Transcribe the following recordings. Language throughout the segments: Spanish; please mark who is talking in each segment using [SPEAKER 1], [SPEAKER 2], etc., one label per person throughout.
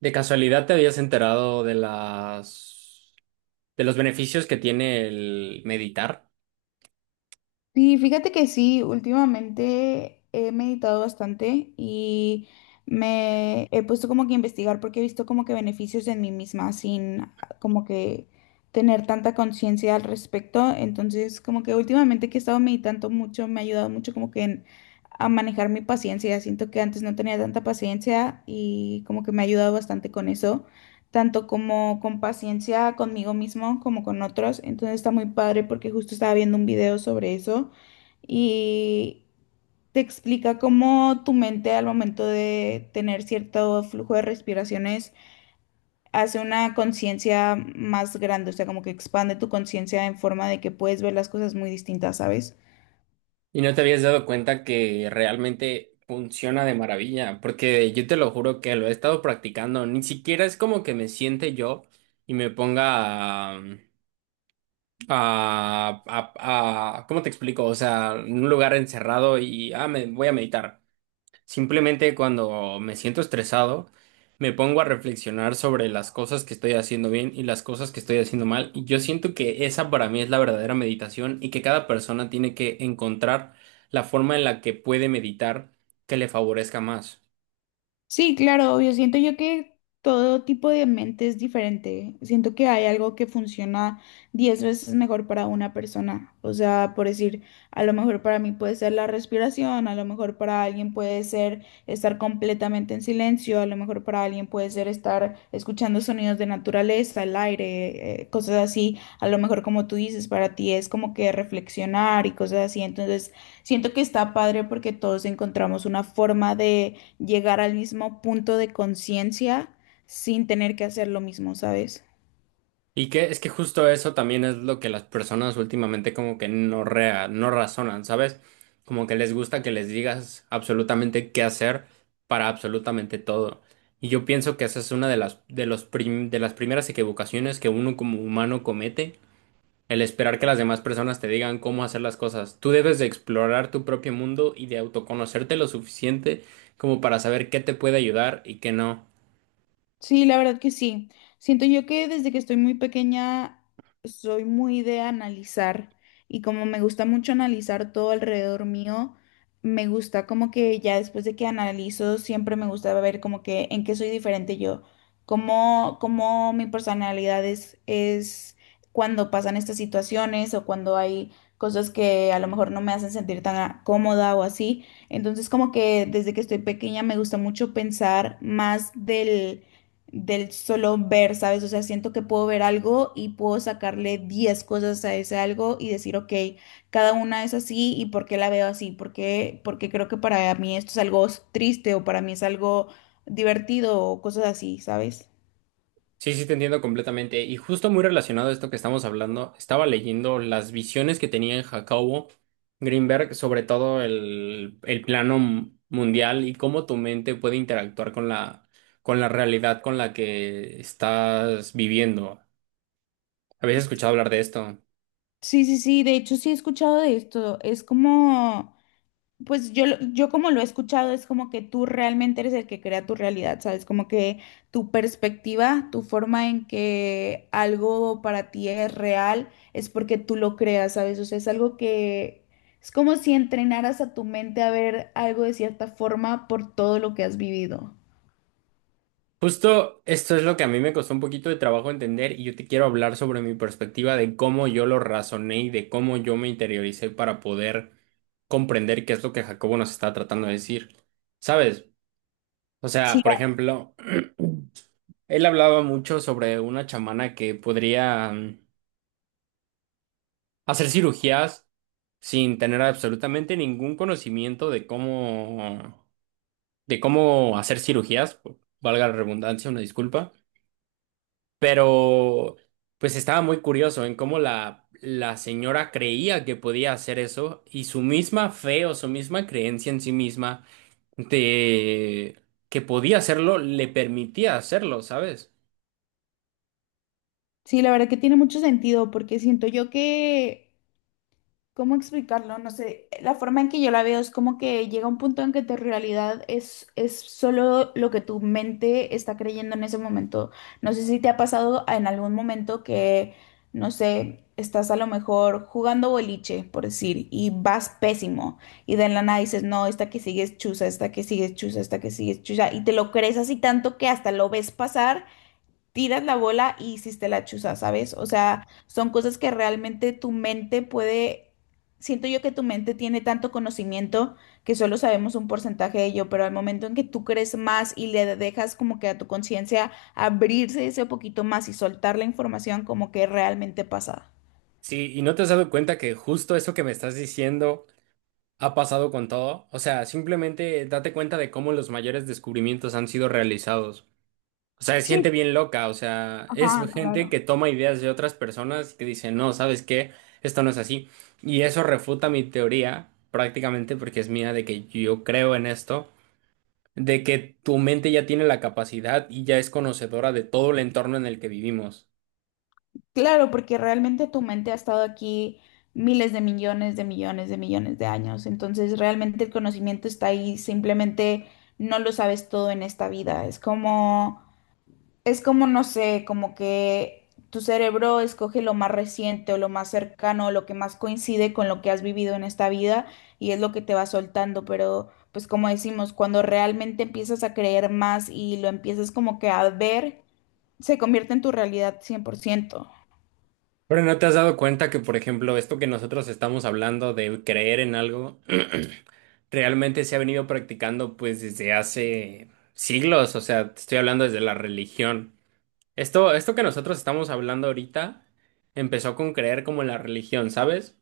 [SPEAKER 1] ¿De casualidad te habías enterado de las de los beneficios que tiene el meditar?
[SPEAKER 2] Sí, fíjate que sí, últimamente he meditado bastante y me he puesto como que a investigar porque he visto como que beneficios en mí misma sin como que tener tanta conciencia al respecto. Entonces, como que últimamente que he estado meditando mucho, me ha ayudado mucho a manejar mi paciencia. Siento que antes no tenía tanta paciencia y como que me ha ayudado bastante con eso tanto como con paciencia conmigo mismo como con otros. Entonces está muy padre porque justo estaba viendo un video sobre eso y te explica cómo tu mente al momento de tener cierto flujo de respiraciones hace una conciencia más grande, o sea, como que expande tu conciencia en forma de que puedes ver las cosas muy distintas, ¿sabes?
[SPEAKER 1] Y no te habías dado cuenta que realmente funciona de maravilla, porque yo te lo juro que lo he estado practicando, ni siquiera es como que me siente yo y me ponga a, ¿cómo te explico? O sea, en un lugar encerrado y me voy a meditar. Simplemente cuando me siento estresado, me pongo a reflexionar sobre las cosas que estoy haciendo bien y las cosas que estoy haciendo mal. Y yo siento que esa para mí es la verdadera meditación y que cada persona tiene que encontrar la forma en la que puede meditar que le favorezca más.
[SPEAKER 2] Sí, claro, obvio. Siento yo que todo tipo de mente es diferente. Siento que hay algo que funciona 10 veces mejor para una persona. O sea, por decir, a lo mejor para mí puede ser la respiración, a lo mejor para alguien puede ser estar completamente en silencio, a lo mejor para alguien puede ser estar escuchando sonidos de naturaleza, el aire, cosas así. A lo mejor como tú dices, para ti es como que reflexionar y cosas así. Entonces, siento que está padre porque todos encontramos una forma de llegar al mismo punto de conciencia sin tener que hacer lo mismo, ¿sabes?
[SPEAKER 1] Y que es que justo eso también es lo que las personas últimamente como que no razonan, ¿sabes? Como que les gusta que les digas absolutamente qué hacer para absolutamente todo. Y yo pienso que esa es una de las de los prim- de las primeras equivocaciones que uno como humano comete, el esperar que las demás personas te digan cómo hacer las cosas. Tú debes de explorar tu propio mundo y de autoconocerte lo suficiente como para saber qué te puede ayudar y qué no.
[SPEAKER 2] Sí, la verdad que sí. Siento yo que desde que estoy muy pequeña soy muy de analizar y como me gusta mucho analizar todo alrededor mío, me gusta como que ya después de que analizo siempre me gusta ver como que en qué soy diferente yo, cómo mi personalidad es cuando pasan estas situaciones o cuando hay cosas que a lo mejor no me hacen sentir tan cómoda o así. Entonces como que desde que estoy pequeña me gusta mucho pensar más del solo ver, ¿sabes? O sea, siento que puedo ver algo y puedo sacarle 10 cosas a ese algo y decir, ok, cada una es así y por qué la veo así, por qué, porque creo que para mí esto es algo triste o para mí es algo divertido o cosas así, ¿sabes?
[SPEAKER 1] Sí, sí, te entiendo completamente. Y justo muy relacionado a esto que estamos hablando, estaba leyendo las visiones que tenía en Jacobo Greenberg sobre todo el plano mundial y cómo tu mente puede interactuar con la realidad con la que estás viviendo. ¿Habías escuchado hablar de esto?
[SPEAKER 2] Sí, sí, sí, de hecho sí he escuchado de esto, es como. Pues yo, yo como lo he escuchado, es como que tú realmente eres el que crea tu realidad, ¿sabes? Como que tu perspectiva, tu forma en que algo para ti es real, es porque tú lo creas, ¿sabes? O sea, es algo que es como si entrenaras a tu mente a ver algo de cierta forma por todo lo que has vivido.
[SPEAKER 1] Justo esto es lo que a mí me costó un poquito de trabajo entender y yo te quiero hablar sobre mi perspectiva de cómo yo lo razoné y de cómo yo me interioricé para poder comprender qué es lo que Jacobo nos está tratando de decir. ¿Sabes? O sea,
[SPEAKER 2] Sí,
[SPEAKER 1] por ejemplo, él hablaba mucho sobre una chamana que podría hacer cirugías sin tener absolutamente ningún conocimiento de cómo hacer cirugías, valga la redundancia, una disculpa. Pero pues estaba muy curioso en cómo la señora creía que podía hacer eso y su misma fe o su misma creencia en sí misma de que podía hacerlo le permitía hacerlo, ¿sabes?
[SPEAKER 2] sí, la verdad que tiene mucho sentido, porque siento yo que, ¿cómo explicarlo? No sé, la forma en que yo la veo es como que llega un punto en que tu realidad es solo lo que tu mente está creyendo en ese momento. No sé si te ha pasado en algún momento que, no sé, estás a lo mejor jugando boliche, por decir, y vas pésimo, y de la nada dices, no, esta que sigue es chusa, esta que sigue es chusa, esta que sigue es chusa, y te lo crees así tanto que hasta lo ves pasar tiras la bola y hiciste la chuza, ¿sabes? O sea, son cosas que realmente tu mente puede, siento yo que tu mente tiene tanto conocimiento que solo sabemos un porcentaje de ello, pero al momento en que tú crees más y le dejas como que a tu conciencia abrirse ese poquito más y soltar la información como que realmente pasa.
[SPEAKER 1] Sí, y no te has dado cuenta que justo eso que me estás diciendo ha pasado con todo. O sea, simplemente date cuenta de cómo los mayores descubrimientos han sido realizados. O sea, es
[SPEAKER 2] Sí,
[SPEAKER 1] gente bien loca, o sea, es
[SPEAKER 2] ajá,
[SPEAKER 1] gente
[SPEAKER 2] claro.
[SPEAKER 1] que toma ideas de otras personas que dice, no, ¿sabes qué? Esto no es así. Y eso refuta mi teoría, prácticamente, porque es mía, de que yo creo en esto, de que tu mente ya tiene la capacidad y ya es conocedora de todo el entorno en el que vivimos.
[SPEAKER 2] Claro, porque realmente tu mente ha estado aquí miles de millones de millones de millones de años. Entonces, realmente el conocimiento está ahí, simplemente no lo sabes todo en esta vida. Es como, no sé, como que tu cerebro escoge lo más reciente o lo más cercano o lo que más coincide con lo que has vivido en esta vida y es lo que te va soltando. Pero, pues como decimos, cuando realmente empiezas a creer más y lo empiezas como que a ver, se convierte en tu realidad 100%.
[SPEAKER 1] Pero ¿no te has dado cuenta que, por ejemplo, esto que nosotros estamos hablando de creer en algo, realmente se ha venido practicando pues desde hace siglos? O sea, te estoy hablando desde la religión. Esto que nosotros estamos hablando ahorita empezó con creer como en la religión, ¿sabes?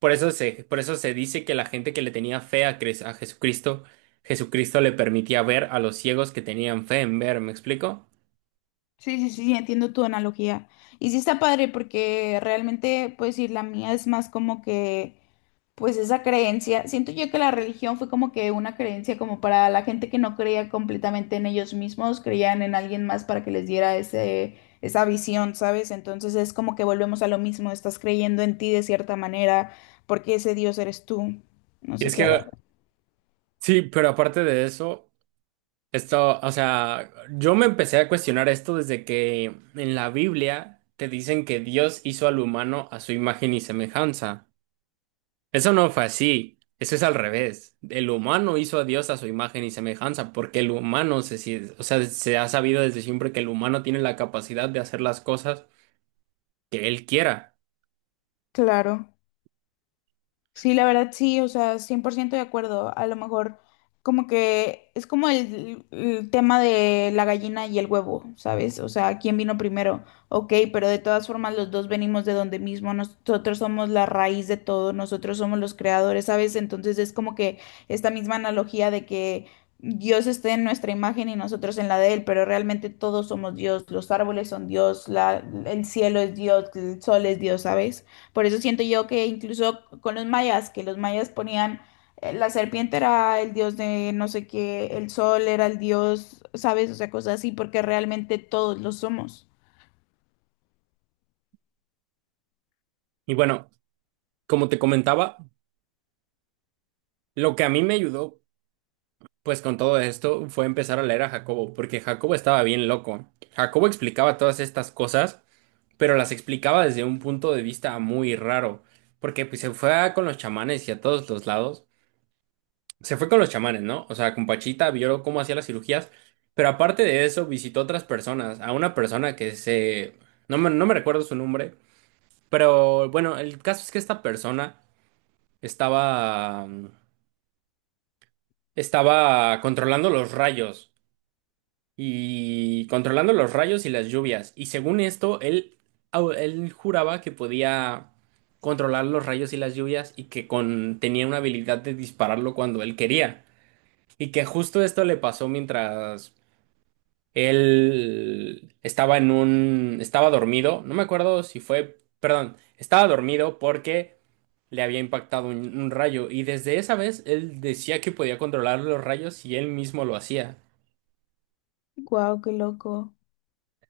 [SPEAKER 1] Por eso se dice que la gente que le tenía fe a, a Jesucristo, Jesucristo le permitía ver a los ciegos que tenían fe en ver, ¿me explico?
[SPEAKER 2] Sí, sí, sí, entiendo tu analogía. Y sí está padre porque realmente, pues sí, la mía es más como que, pues esa creencia, siento yo que la religión fue como que una creencia como para la gente que no creía completamente en ellos mismos, creían en alguien más para que les diera esa visión, ¿sabes? Entonces es como que volvemos a lo mismo, estás creyendo en ti de cierta manera, porque ese Dios eres tú. No
[SPEAKER 1] Y
[SPEAKER 2] sé
[SPEAKER 1] es
[SPEAKER 2] si haga.
[SPEAKER 1] que, sí, pero aparte de eso, esto, o sea, yo me empecé a cuestionar esto desde que en la Biblia te dicen que Dios hizo al humano a su imagen y semejanza. Eso no fue así, eso es al revés. El humano hizo a Dios a su imagen y semejanza, porque el humano se, si- o sea, se ha sabido desde siempre que el humano tiene la capacidad de hacer las cosas que él quiera.
[SPEAKER 2] Claro. Sí, la verdad sí, o sea, 100% de acuerdo. A lo mejor como que es como el tema de la gallina y el huevo, ¿sabes? O sea, ¿quién vino primero? Ok, pero de todas formas los dos venimos de donde mismo, nosotros somos la raíz de todo, nosotros somos los creadores, ¿sabes? Entonces es como que esta misma analogía de que Dios esté en nuestra imagen y nosotros en la de Él, pero realmente todos somos Dios, los árboles son Dios, el cielo es Dios, el sol es Dios, ¿sabes? Por eso siento yo que incluso con los mayas, que los mayas ponían, la serpiente era el dios de no sé qué, el sol era el dios, ¿sabes? O sea, cosas así, porque realmente todos lo somos.
[SPEAKER 1] Y bueno, como te comentaba, lo que a mí me ayudó, pues con todo esto, fue empezar a leer a Jacobo, porque Jacobo estaba bien loco. Jacobo explicaba todas estas cosas, pero las explicaba desde un punto de vista muy raro, porque pues, se fue con los chamanes y a todos los lados. Se fue con los chamanes, ¿no? O sea, con Pachita vio cómo hacía las cirugías, pero aparte de eso visitó a otras personas, a una persona que se... no me recuerdo su nombre, pero bueno, el caso es que esta persona estaba... estaba controlando los rayos y controlando los rayos y las lluvias. Y según esto, él, él juraba que podía controlar los rayos y las lluvias y que tenía una habilidad de dispararlo cuando él quería. Y que justo esto le pasó mientras él estaba en un... estaba dormido, no me acuerdo si fue... perdón, estaba dormido porque le había impactado un rayo y desde esa vez él decía que podía controlar los rayos y él mismo lo hacía.
[SPEAKER 2] Guau, qué loco.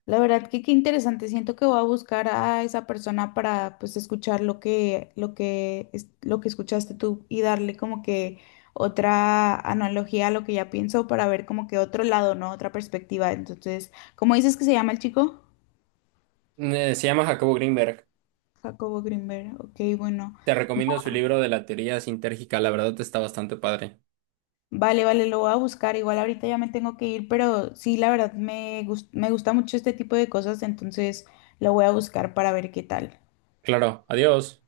[SPEAKER 2] La verdad que qué interesante. Siento que voy a buscar a esa persona para pues escuchar lo que escuchaste tú y darle como que otra analogía a lo que ya pienso para ver como que otro lado, ¿no? Otra perspectiva. Entonces, ¿cómo dices que se llama el chico?
[SPEAKER 1] Se llama Jacobo Greenberg.
[SPEAKER 2] Jacobo Greenberg, ok, bueno.
[SPEAKER 1] Te recomiendo su libro de la teoría sintérgica, la verdad está bastante padre.
[SPEAKER 2] Vale, vale, lo voy a buscar. Igual ahorita ya me tengo que ir, pero sí, la verdad me gusta mucho este tipo de cosas, entonces lo voy a buscar para ver qué tal.
[SPEAKER 1] Claro, adiós.